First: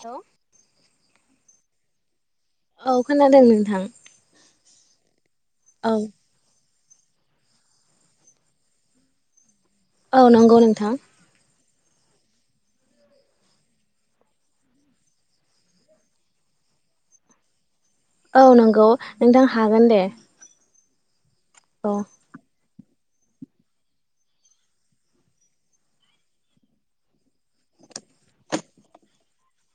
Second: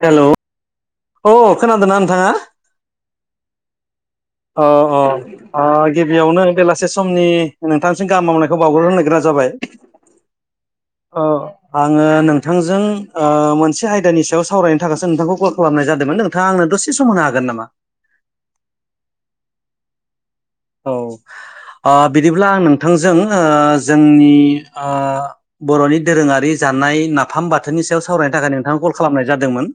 हेल' hello अ खोनादों ना नोंथाङा? औ खोनादों नोंथां। अ अ अ औ गिबियावनो बेला से समनि नोंथांनिसिम गाहाम हामलायनायखौ बाउहरग्रोनाय जाबाय। औ नंगौ नोंथां। अ आङो नोंथांजों मोनसे ओ आयदानि सायाव सावरायनो थाखायसो नोंथांखौ कल खालामनाय जादोंमोन नोंथाङा आंनो दसे समावनो हागोन नामा? औ नंगौ नोंथां हागोन दे। औ औ ओ बिदिब्ला आं नों थांजों ओ जोंनि ओ बर'नि दोरोङारि जानाय नाफाम बाथोननि सायाव सावरायनो थाखाय नोंथांखौ कल खालामनाय जादोंमोन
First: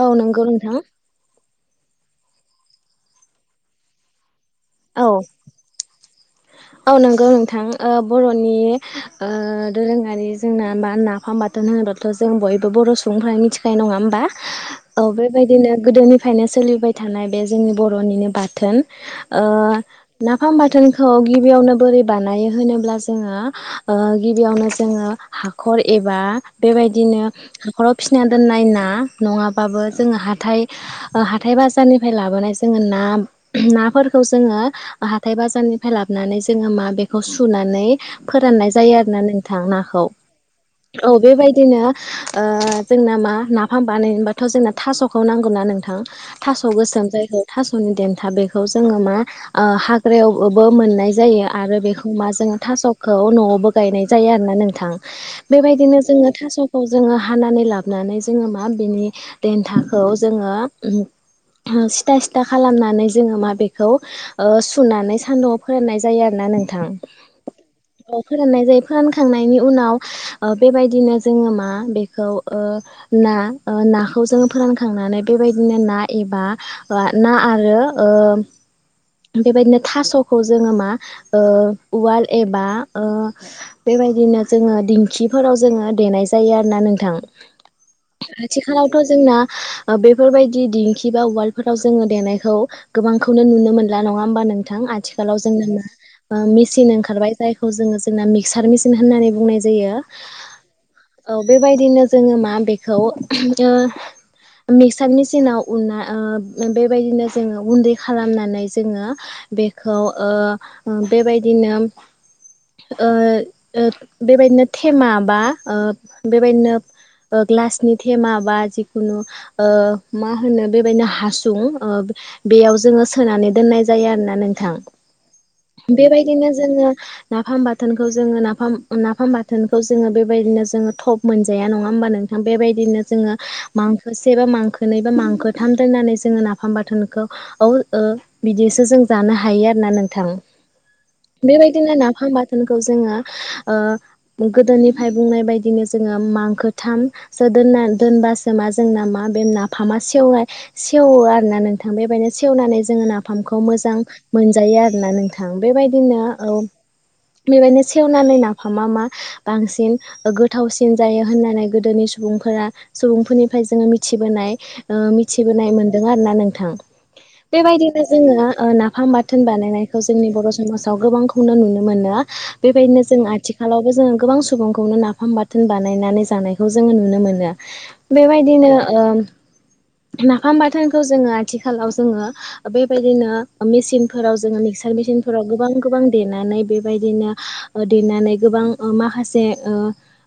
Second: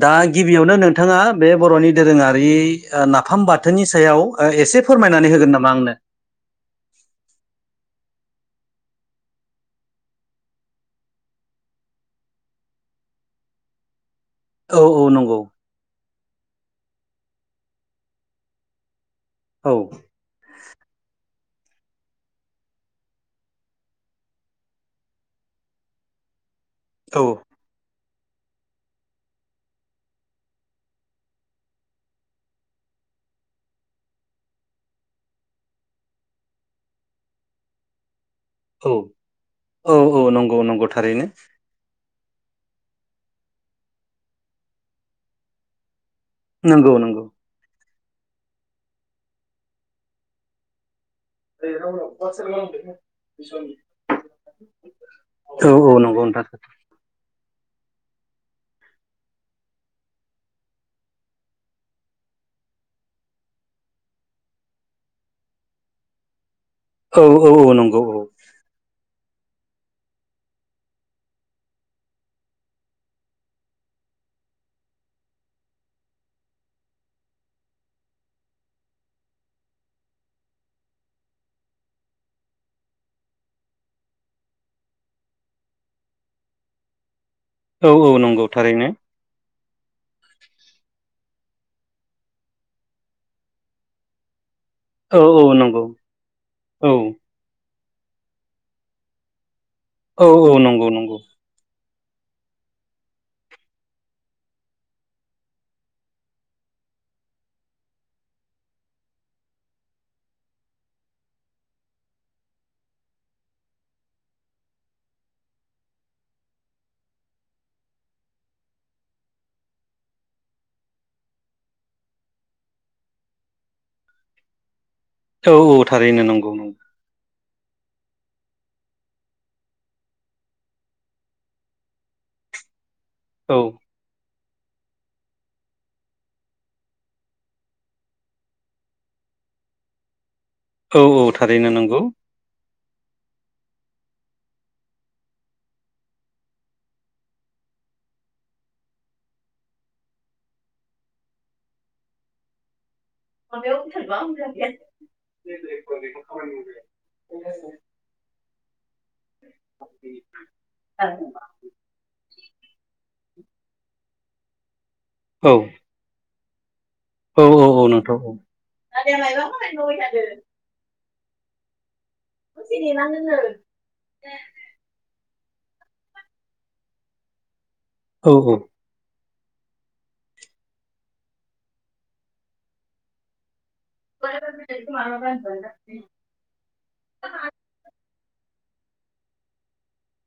औ दा नंगौ गिबियावनो नोंथां नोंथाङा बे बर'नि दोरोङारि नाफाम बाथोननि सायाव ओ एस औ औ नंगौ नोंथां ओ बर'नि ओ दोरोङारि जोंना बा नाफाम बाथोन होनोब्लााथ' जों बयबो बर' सुबुं सुबुंफोरा मिथिखायो नङा होमबा? औ बेबायदिनो गोदोनिफ्रायनो सोलिबाय थानाय बे जोंनि बर'निनो बाथोन ओ औ नाफाम बाथोनखौ गि बियावनो बोरै बानायो होनोब्ला जोङो गिबियावनो जोङो हाखर एबा बेबायदिनो औ हाखराव फिसिना दोननाय ना नङाबाबो जोङो हाथाय हाथाय बाजारनिफ्राय लाबोनाय जोङो ना ना नाफोरखौ खौ जोङो हाथाय बाजारनिफ्राय लाबोनानै जोङो मा बेखौ सुनानै फोराननाय औ जायो आरो ना नोंथां नाखौ औ नंगौ नंगौ औ थारैनो बेबायदिनो ओ जोंना मा नाफाम बानायनोबाथ' जोंना थास'खौ नांगौ ना नोंथां। थास' नंगौ गोसोम नंगौ जायखौ थास'नि देन्था बेखौ जोङो मा ओ हाग्रायावबो मोननाय जायो आरो बे मा जों थास'खौ न'आवबो गायनाय जायो आरोना नोंथां औ औ बेबायदिनो जों नंगौ जोङो नोंथां थास'खौ जोङो हानानै ला लाबनानै जोङो मा बिनि देन्थाखौ जोङो उम सिथा सिथा खालामनानै जोङो माब बे बेखौ ओ सुनानै सान्दुंआव फोराननाय जायो आरोना नोंथां। औ औ औ नंगौ थां औ फोराननाय जायो फोरान खांनायनि उनाव ओ बेबायदिनो जोङो मा बेखौ ओ ना ओ ना खौ जों फोरानखांनानै बेबायदिनो ना एबा ओ ना आरो ओ [inaudible] बेबायदिनो थास'खौ जोङो मा ओ उवाल एबा ओ बेबायदिनो बिदिनो जोङो दिंखिफोराव जोङो देनाय जायो आरोना नोंथां। औ औ नंगौ थारैनो आथिखालावथ' जोंना ओ बेफोरबायदि दिेंखि बा उवालफोराव जोङो देनायखौ गोबां खौनो नुनो मोनला नङा होमबा नोंथां औ आथिखालाव औ जोंनो नंगौ मा मेचन औ ओंखारबाय जाय खौ जों मिक्सार मिचन होननानै बुंनाय जायो औ औ नंगौ नंगौ औ बेबायदिनो जोङो मा बेखौ ओ मिक्सार मेसिनाव उना ओ बेबायदिनो जोङो गुन्दै खालामनानै जोङो बेखौ ओ बेबायदिनो ओ ओ बेबायदिनो थेमा बा ओ बेबायदिनो ओ ग्लासनि थेमा बा जिखुनु ओ मा होनो बेबायदिनो हासुं ओ बेयाव जोङो सोनानै दोननाय जायो आरोना नोंथां। औ औ थारैनो बेबायदिनो नंगौ नंगौ जोङो नाफाम बा थोनखौ जोङो नाफाम नाफाम बाथोनखौ जोङो बेबायदिनो जोङो थब मोनजाया नङा होमबा नोंथां बेबायदिनो जोङो औ मांखो से बा मांखो नै बा मांखोथाम दोननानै जोङो नाफाम बाथोनखो। औ ओ बिदिसो जों जानो हायो आरोना नोंथां। औ औ थारैनो बेबायायदि नंगौ नाफाम बाथोन खौ जोंङो ओ गोदोनिफ्राय बुंनाय बदिनो जोङो मांखोथामो सो दोन ना दोनबासो मा जोंना मा बे नाफामा सेवनाय सेवो आरो ना नोंथां बेबादि सेवनानै जोङो नाफामखौ मोजां मोनजायो आरोना नोंथां बेबायदिनो औ। बेबायदिनो सेवनानै ना फामा मा बांसिन गोथावसिन जायो होननानै गोदोनि सुबुं फोरा सुबुंफोरनिफ्राय जोङो मिबोनाय ओ औ मिथिबोनाय मोनदों आरो ना नोंथां। औ औ बेबायदिनो नोंथां जोङो ओ नाफाम बाथोन बानायनायखौ जोंनि बर' समाजाव। गोबांखौनो नुनो मोनो बेबायदिनो जों आथिखालावबो जोङो गोबां सुबुंखौनो नाफाम बा थोन बानायनानै जानायखौ जोङो नुनो मोनो औ बेबायदिनो ओ नाफाम बाथोनखौ जोङो आथिखालाव जोङो बेबायदिनो मेसिनफोराव जोङो मिक्सार मेसिनफोराव गोबां गोबां देनानै बेबायदिनो ओ देनानै गोबां। ओ माखासे ओ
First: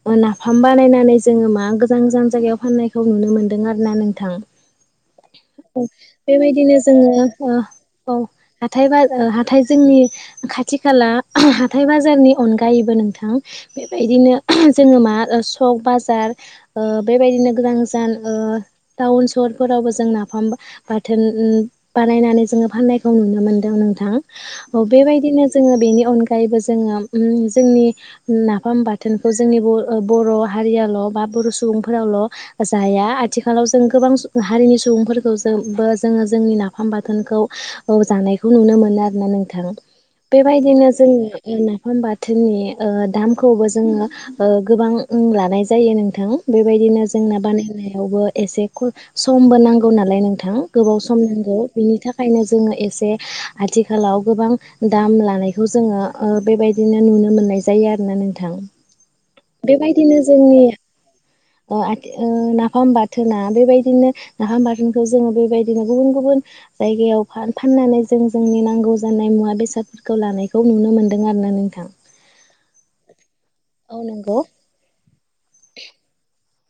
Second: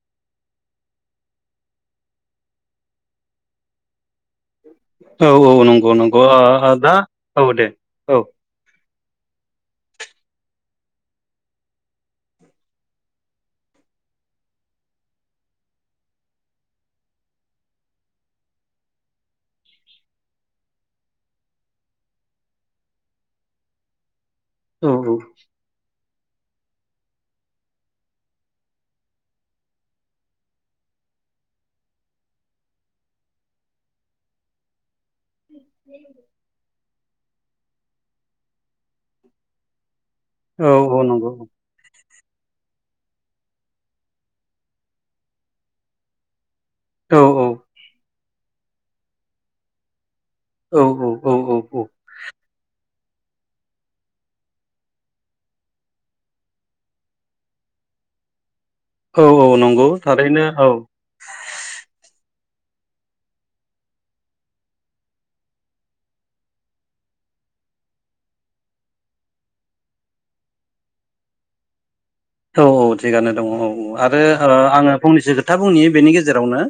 ओ नाफाम बानायनानै जोङो मा गोजान-गोजान जायगायाव फाननायखौ नुनो मोन्दों आरो ना नों औ-औ नंगौ-नंगौ। बेबायदिनो जोङो ओ औ। हाथाय बा ओ हाथाय जोंनि खाथि खाला हाथाय बाजारनि अनगायैबो नोंथां। बेबायदिनो जोङो मा ओ सक बाजार ओ बेबायदिनो गोदान गोजान ओ टाउन सहरफोरावबो जों नाफाम बाथोन उम बानायनानै जोङो फाननायखौ नुनो मोनदों नोंथां। औ बेबायदिनो जोङो बेनि अन गायैबो जोङो उम जोंनि नाफाम बाथोनखौ जोंनि ओ बर' हारियाल' बा बर' सुबुंफोरावल' जाया आथिखालाव जों गोबां सु हारिनि सुबुंफोरखौ जो [unintelligible] बो जोङो जोंनि नाफाम बाथोनखौ जानायखौ नुनो मोनो आरोोना नोंथां। औ बेबायदिनो औ नंगौ जोङो नाफाम बा थोननि ओ दामखौबो जोङो ओ गोबां लानाय जायो नोंथां। बेबायदिनो औ जोंना औ बानायनायावबो एसे समबो नांगौ नालाय नों थां औ गोबाव सम औ नांगौ बिनि थाखायनो जोङो एसे आथिखालाव गोबां दाम लानायखौ जोङो ओ बेबायदिनो नुनो मोननाय जायो आरो नो नोंथां औ औ नंगौ बेबायदिनो थारैनो जोंनि औ अ आथ उम नाफाम बाथोना बेबायदिनो नाफाम बाथोन खौ जोङो बेबायदिनो गुबुन-गुबुन जायगायाव फाननानै जों जोंनि नांगौ जानाय मुवा बेसाद। फोरखौ लानायखौ नुनो मोन्दों आरो ना नोंथां। औ-औ थिगानो दङ औ औ आरो आङो फंनैसो खोथा बुंनि बेनि गेजेरावनो।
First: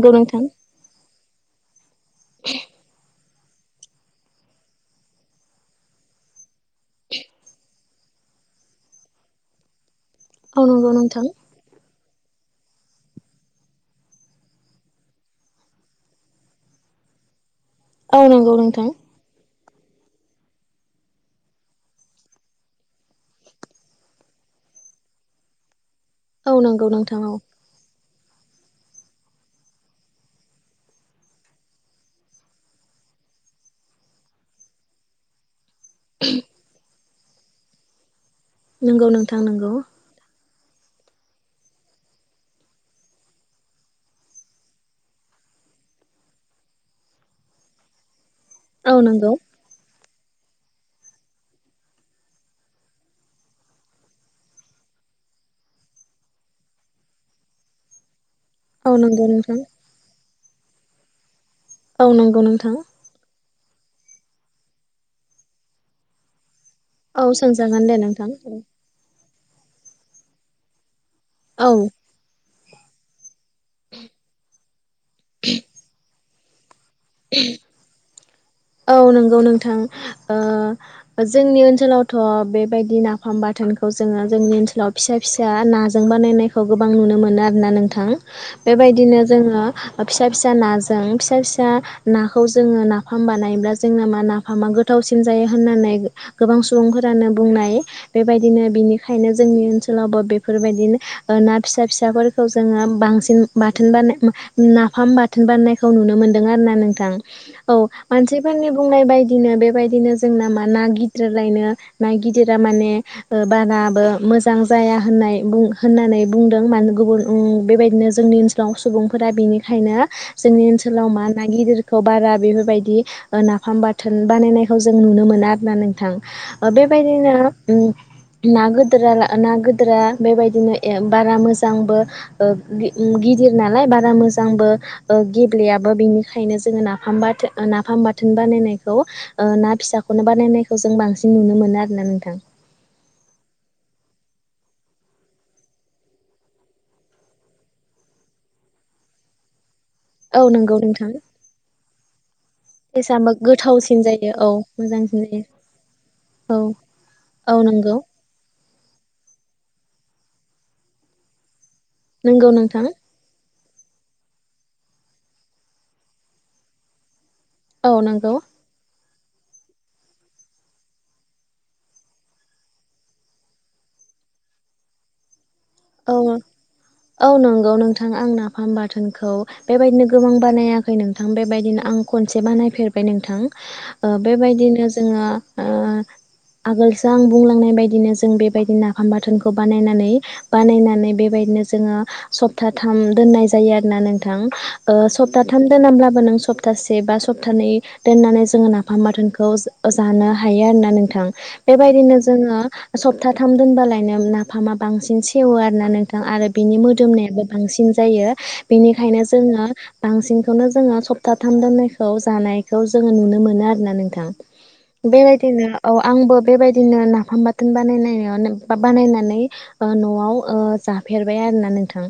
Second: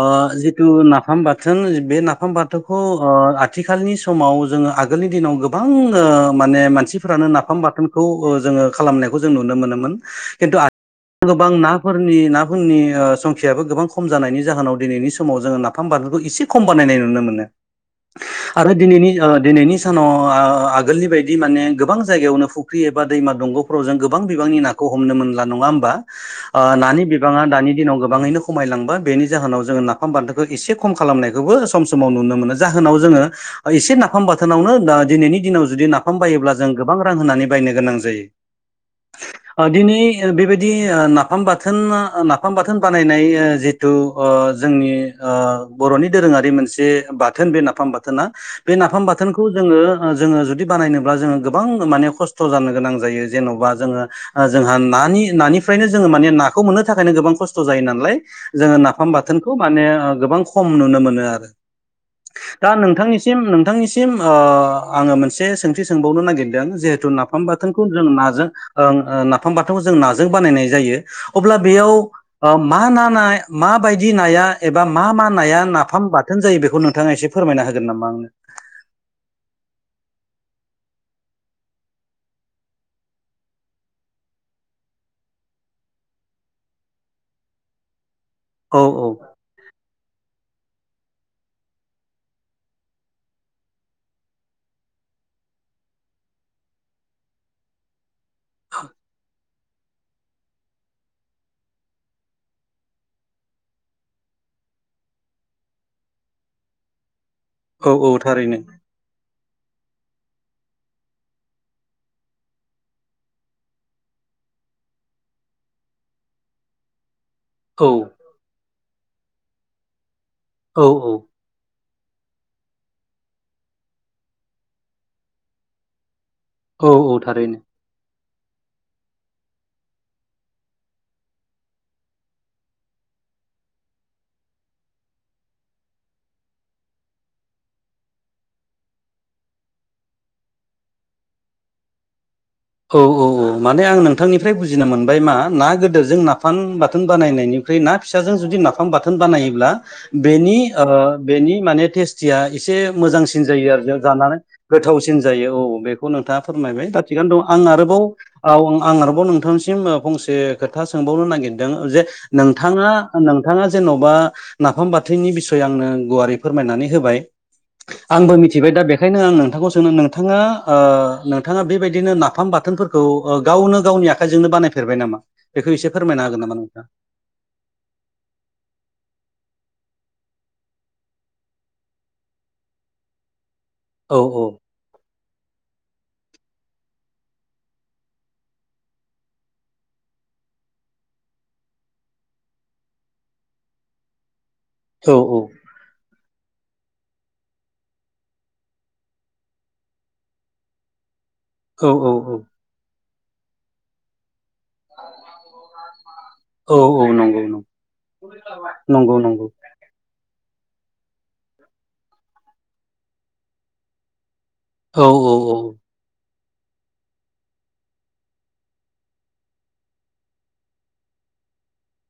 अ जिथु नाफाम बाथ थोन बे नाफाम बाथौखौ ओ आथिखालनि समाव जोङो आगोलनि दिनाव गोबां ओ मा माने मानसिफोरानो नाफाम बाथोनखौ ओ जोङो खालामनायखौ जों नुनो मोनो खिन्थु आथि नंगौ [unintelligible] नोंथां गोबां ना फोरनि नाफोरनि संखियाबो गोबां खम जानायनि जाहोनाव दिनैनि समाव जोङो नाफाम बानलुखौ एसे खम बानाय नाय नुनो मोनो औ नंगौ आरो नोंथां दिनैनि ओ दिनैनि न आगोलनि बायदि माने गोबां जायगायावनो फुख्रि एबा दैमा दंग'फोराव जों गोबां बिबांनि ना खौ हमनो मोनला नङा होमबा औ ओ नंगौ नानि नोंथां बिबाङा औ दानि दिनाव गो बाङैनो खमायलांबा बेनि जाहोनाव जोङो नाफाम बान्दोखौ एसे खम खालामनायखौबो सम समाव नुनो मोनो जाहोनाव जो ङो ओ एसे नाफाम बाथोनावनो दा दिनैनि दिनाव जुदि नाफाम बायोब्ला जों गोबां रां होनानै बायनो गोनां जायो। नोंगौ नों ओ दिनै बेबाय दि ओ नाफाम बाथोन ओ नाफाम बाथोन बानायनाय जिथु ओ जोंनि ओ बर'नि दोरोङारि मोनसे बाथोन बे नाफाम बाथोना बे औ नाफाम नंगौ बाथोनखौ जोङो जोङो जुदि बानायनोब्ला जोङो गोबां माने खस्थ' जानो गोनां जायो जेन'बा जोङो जोंहा नानि नानिफ्रायनो जोङो माने नाखौ मोननो थाखायनो गोबां खस्थ' जायो नालाय जोङो औ नाफाम नंगौ बाथोनखौ नोंथां माने गोबां खम नुनो मोनो आरो। औ नंगौ दा नोंथां नोंथांनिसिम बिथांनिसिम आङो मोनसे सोंथि सोंबावनो नागिरदों जिहेथु औ नाफाम सोंजागोन बाथोनखौ दे जों नोंथां नाजों नाफाम बाथोनखौ जों नाजों बानायनाय जायो। अब्ला औ बेयाव मा नानाय माबायदि नाया एबा मा मा नाया नाफाम बाथोन जायो बेखौ नु नोंथाङा एसे फोरमायना होगोन नामा आंनो? नोंगौ नोंथां ओ जोंनि ओनसोलावथ' बेबायदि नाफाम बाथोनखौ जों जोंनि ओनसोलाव फिसा फिसा नाजों बानायनायखौ गोबां नुनो मोनो आरोना नोंथां। औ औ बेबायदिनो जोङो फि फिसा फिसा नाजों फिसा फिसा नाखौ जोङो नाफाम बा नायब्ला जोंना मा नाफामा गोथावसिन जायो होन्नानै गोबां सुबुंफोरानो बुंनाय बेबाय दिनो बिनिखायनो जोंनि ओनसोलावबो बेफोरबायदिनो ना फिसा फिसाफोरखौ जोङो बांसिन बाथोन बानाय नाफाम बाथोन बानायनायखौ नुनो मोन्दों आरो ना नोंथां। औ औ थारैनो मानसिफोरनि बुंनाय बायदि नो बेबायदिनो जोंना मा गिदिरायनो न गिदिरा माने ओ बाराबो मोजां जाया होननाय बुं होननानै बुंदों मानो गुबुन औ बेबायदिनो जोंनि ओनसोलाव सुबुंफोरा बेनिखायनो जोंनि औ ओनसोलाव मा ना गिदिर खौ बारा बेफोरबायदि नाफाम बाथोन बानायनायखौ जों नुनो मोनो आर ना नोंथां। औ औ आबेबायदिनो थारैनो ना ना गदोरा बेबायदिनो बारा मोजांबो ओ गिदिर नालाय बारा मोजांबो ओ गेब्लेयाबबो बिनिखायनो जोङो नाफामबो नाफाम बाथोन बानायनायखौ ओ ना फिसाखौनो बानायनायखौ जों बांसिन नुनो मोनो आरो ना नोंथां। औ औ औ माने आं नोंथांनिफ्राय बुजिनो मोनबाय मा ना गोदोरजों नाफान बाथोन बानायनायनि ना फिसाजों जुदि नाफाम बाथोन बानायोब्ला औ बेनि नंगौ ओ नोंथां बेनि माने टेस्टिया एसे टेसाबो मोजांसिन जायो आरो गोथावसिन ज जायो जानानै औ गोथावसिन मोजांसिन जायो औ बेखौ नोंथाङा औ फोरमायबाय दा थिगानो दं औ आं नंगौ आरोबाव आं आरोबाव नोंथांनिसिम फंसे खोथा सोंबावनो नागिरदों जे नंगौ नोंथां नोंथाङा नोंथाङा जेन'बा नाफाम बाथोनि बिसय आंनो गुवारै फोरमायनानै होबाय औ नंगौ आंबो मिथिबाय दा बेखायनो आं नोंथांखौ सोंनो नोंथाङा ओ नोंथाङा बेबायदिनो ना नाफाम बाथोनफोरखौ गावनो गावनि आखाइजोंनो बानायफेरबाय नामा? बेखौ एसे औ फोरमायना हागोन नामा नोंथाङा औ नंगौ नोंथाङा आं नाफाम बाथोनखौ बेबायदिनो गोबां बानायाखै नोंथां बेबायदिनो आं खनसे बानायफेरबाय नोंथां। औ औ बेबायदिनो जोङो आगोलसो आं बुंलांनाय बायदिनो जों बेबायदि नाफाम बाथोनखौ बानायनानै बानायनानै बेबायदिनो जोङो सप्थाथाम दोननाय जायो आरोना नोंथां। औ सप्ताथाम दोनाबब्लाबो नों सप्तासे बा सप्तानै दोननानै जोङो नाफाम माथोनखौ जानो हायो आरोना नोंथां। औ औ बेबायदिनो औ जोङो सप्ताथाम दोनबालायनो नाफामा बां सेवो आरो ना नोंथां आरो बिनि औ औ नंगौ मोदोमनायाबो नंगौ बांसिन जायो नंगौ बेनिखायनो नंगौ जोङो बांसिन बेखौनो जोङो सप्तााथाम दामनायखौ जानायखौ जोङो नुनो मोनो आरोना नोंथां। औ औ बेबायदिनो औ आंबो बेबायदिनो नाफाम बाथोन बानाय बा बानायनानै न'आव वाव जाफेरबाय आरोना नोंथां।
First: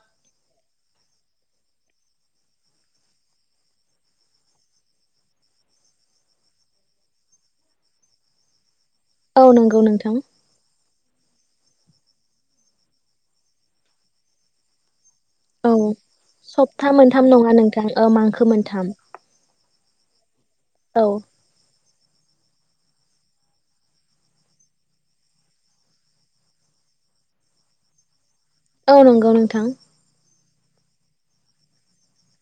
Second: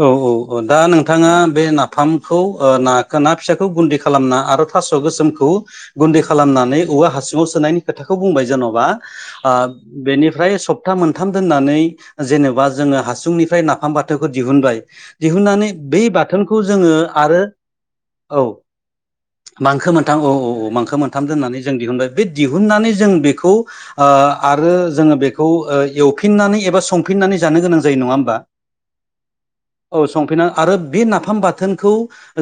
औ औ औ दा नोंथाङा बे नाफामखौ नाखौ ना फिसाखौ गुदि खालामना आरो थास' गोसोमखौ गुन्दै खालामनानै औवा हसिुङाव सोनायनि खोथाखौ बुंबाय जेन'बा औ ओ नंगौ नोंथां बेनिफ्राय सप्ता मोनथाम दोननानै जेनेबा जोङो हासुंनिफ्राय नाफाम बाथोखौ दिहुनबाय दिहुननानै औ बे बाथोनखौ सप्ता जोङो मोनथाम आरो नङा नोंथां ओ औ मांखो मोनथाम मांखो मोनथाम औ औ औ मांखो मोनथाम दोननानै जों दिहुनबाय बे दिहुननानै जों बेखौ ओ आरो जोङो बेखौ ओ एवफिननानै एबा संफिननानै जानो गोनां जायो नङा होमबा औ नंगौ नोंथां औ संफिना आरो बे नाफाम बाथोनखौ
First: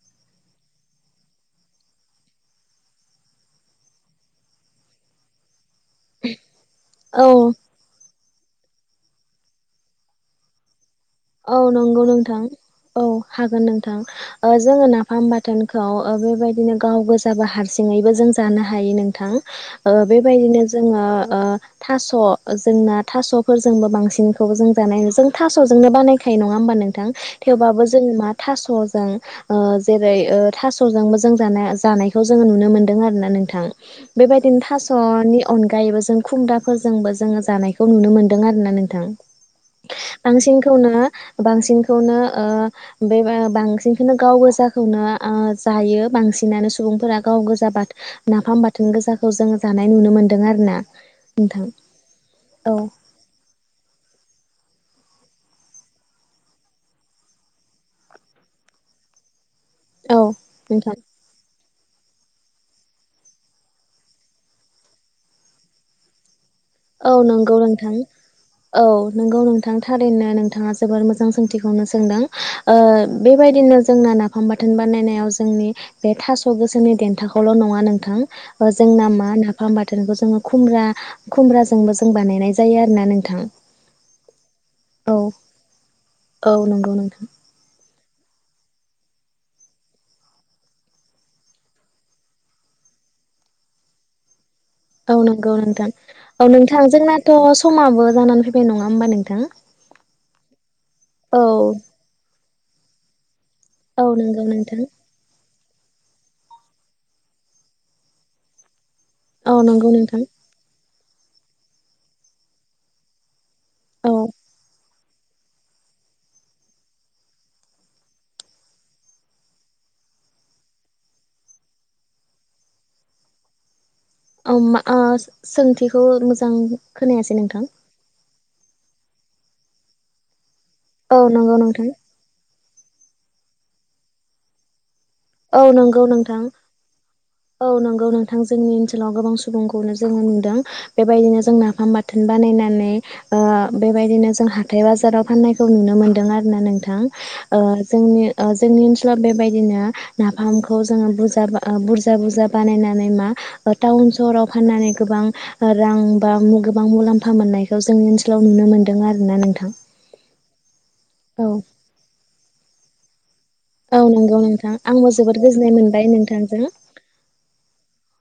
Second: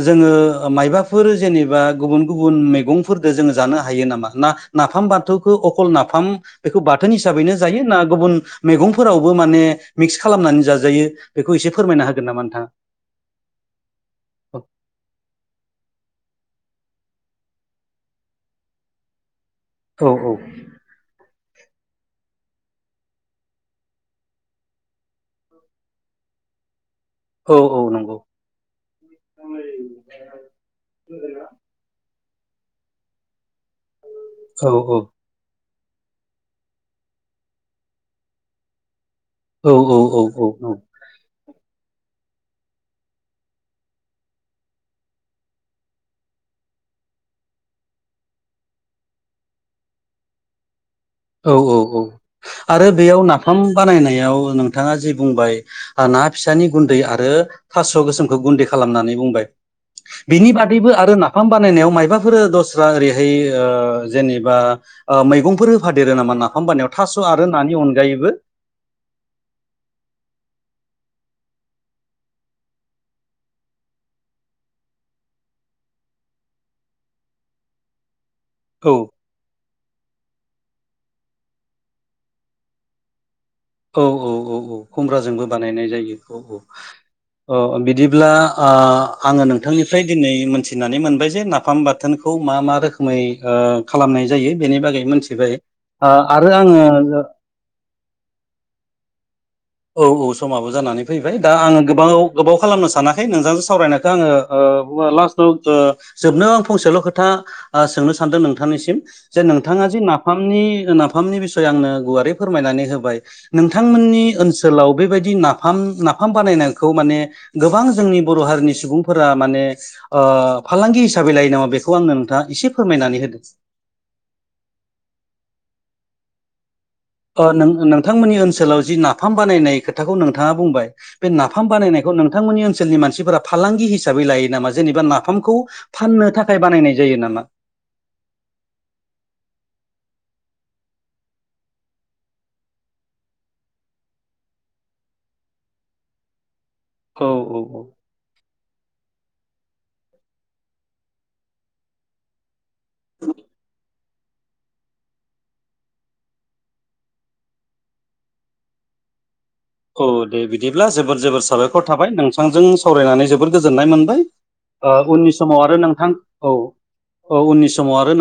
जोङो मायबाफोर जेनेबा गुबुन गुबुन मैगंफोर फोरदो जों जानो हायो नामा ना नाफाम बाथौखौ अ खल नाफाम बेखौ बाथोन औ हिसाबैनो जायो ना गुबुन मैगंफोरावबो माने मिक्स खालामनानै जाजायो बेखौ औ एसे नंगौ फोरमायना होगोन नामा नोंथां नोंथाङा औ हागोन नोंथां औ जोङो नाफाम बाथोनखौ बेबायदिनो गाव गोजाबो हारसिङैबो जों जानो हायो नोंथां ओ औ बेबायदिनो जोङो ओ थास' जोंना थास'फोरजोंबो बांसिनखौ जों जानायो जों थास'जोंनो बानाय खायो नङा होमबा नोंथां औ औ थेवबाबो जों नंगौ मा थास'जों ओ जेरै ओ थास'जोंबो जों जानाय जानाय खौ जोङो नुनो मोनदों आरोना नोंथां बेबायदिनो औ औ थास'नि अन गायबो जों खुमदाफोरजोंबो जोङो जानायखौ नुनो मोन्दों आरोना नोंथां औ औ औ औ औ बांसिनखौनो बांसिनखौनो ओ बे बांसिनखौनो गाव गोसाखौनो ओ जायो बांसिन नानो सुबुंफोरा गाव गोजा बाथ नाफाम बाथोन गोजाखौ जोङो जानाय नुनो मोन्दों आरोना औ नोंथां औ औ औ आरो बेयाव नाफाम बानायनायाव नोंथाङा जि बुंबाय ओ ना फिसानि गुन्दै आरो थास' गोसोमखौ गुन्दै खालामनानै बुंबाय औ बिनि बादैबो नोंथां आरो नाफाम बानायनाय मबाफोर दस्रा ओरैहाय ओ जेनेबा ओ मैगंफोर होफादेरो नामा ना औ नंगौ नोंथां औ नंगौ नोंथां थारैनो नोंथाङा जोबोर मोजां सोंथिखौनो सोंदों ओ बेबायदिनो जोंना नाफाम बाथोन बानायनायाव जोंनि बे थास' गोसोमनि देन्थाखौल' नङा नोंथां ओ औ जोंना मा नाफाम बाथोनखौ जोङो खुमब्रा खुमब्राजोंबो जों बानायनाय जायो आरोना नोंथां औ औ औ औ खुमब्राजोंबो बानायनाय जायो औ नंगौ नोंथां औ ओ बिदि ब्ला ओ आङो नोंथांनिफ्राय दिनै मोनथिनानै मोनबाय जे नाफाम बाथोनखौ मा मा रोखोमै ओ खालामनाय जायो बेनि बागै औ मोनथिबाय नंगौ नोंथां ओ औ आरो नोंथां आङो जोंनाथ' समाबो जानानै फैबाय नङा होमबा नोंथां औ औ समाबो जानानै फैबाय औ दा आङो गोबाव गोबाव खालामनो सानाखै नोंजों औ सावरायनायखौ आङो नंगौ नोंथां ओ ला ओ जोबनो आं फंसेल' खोथा सोंनो सानदों नोंथांनिसिम जे औ नोंथाङा नंगौ जि नोंथां नाफामनि नाफामनि बिसय आंनो गुवारै फोरमायनानै होबाय औ नोंथांमोननि ओनसोल लाव बेबायदि नाफाम नाफाम बानायनायखौ माने गोबां जोंनि बर' हारिनि सुबुंफोरा माने ओ फालांगि हिसाबै लायो नामा बेखौ आंनो नोंथाङा एसे फोरमायनानै होदो मा सोंथिखौ मोजां खोनायासै नोंथां नोंथांमोननि ओनसोलाव जि नाफाम बानायनाय खोथाखौ नोंथां नोंथाङा बुंबाय औ बे नंगौ नाफाम नोंथां बानायनायखौ नोंथांमोननि ओनसनि मानसिफोरा फालांगि हिसाबै लायो नामा? जेनेबा नाफ औ नंगौ नोंथां नामा? औ नंगौ नोंथां जोंनि ओनसोलाव गोबां सुबुंखौ जोङो नुदों बेबायदिनो जों नाफाम बाथोन बानायनानै ओ बेबायदिनो जों हाथ थाइ बाजाराव फाननायखौ नुनो मोनदों आरो नों थां औ ओ औ औ जोंनि ओ जोंनि ओनसोलाव बेबायदिनो नाफामखौ जोङो बुरजा ओ बुरजा बुरजा बानायनानै मा ओ टाउन सहराव फाननानै गोबां रां बा मु गोबां मुलाम्फा मोननायखौ जोंनि ओनसोलाव नुनो मोनदों आरोना नोंथां। औ दे बिदिब्ला जोबोर जोबोर औ साबायखर थाबाय नोंथांजों सावरायनानै जोबोर गोजोननाय औ मोनबाय। नंगौ नोंथां आंबो उननि जोबोद समाव गोजोननाय आरो मोनबाय नोंथां औ नोंथांजों औ उननि समाव आरो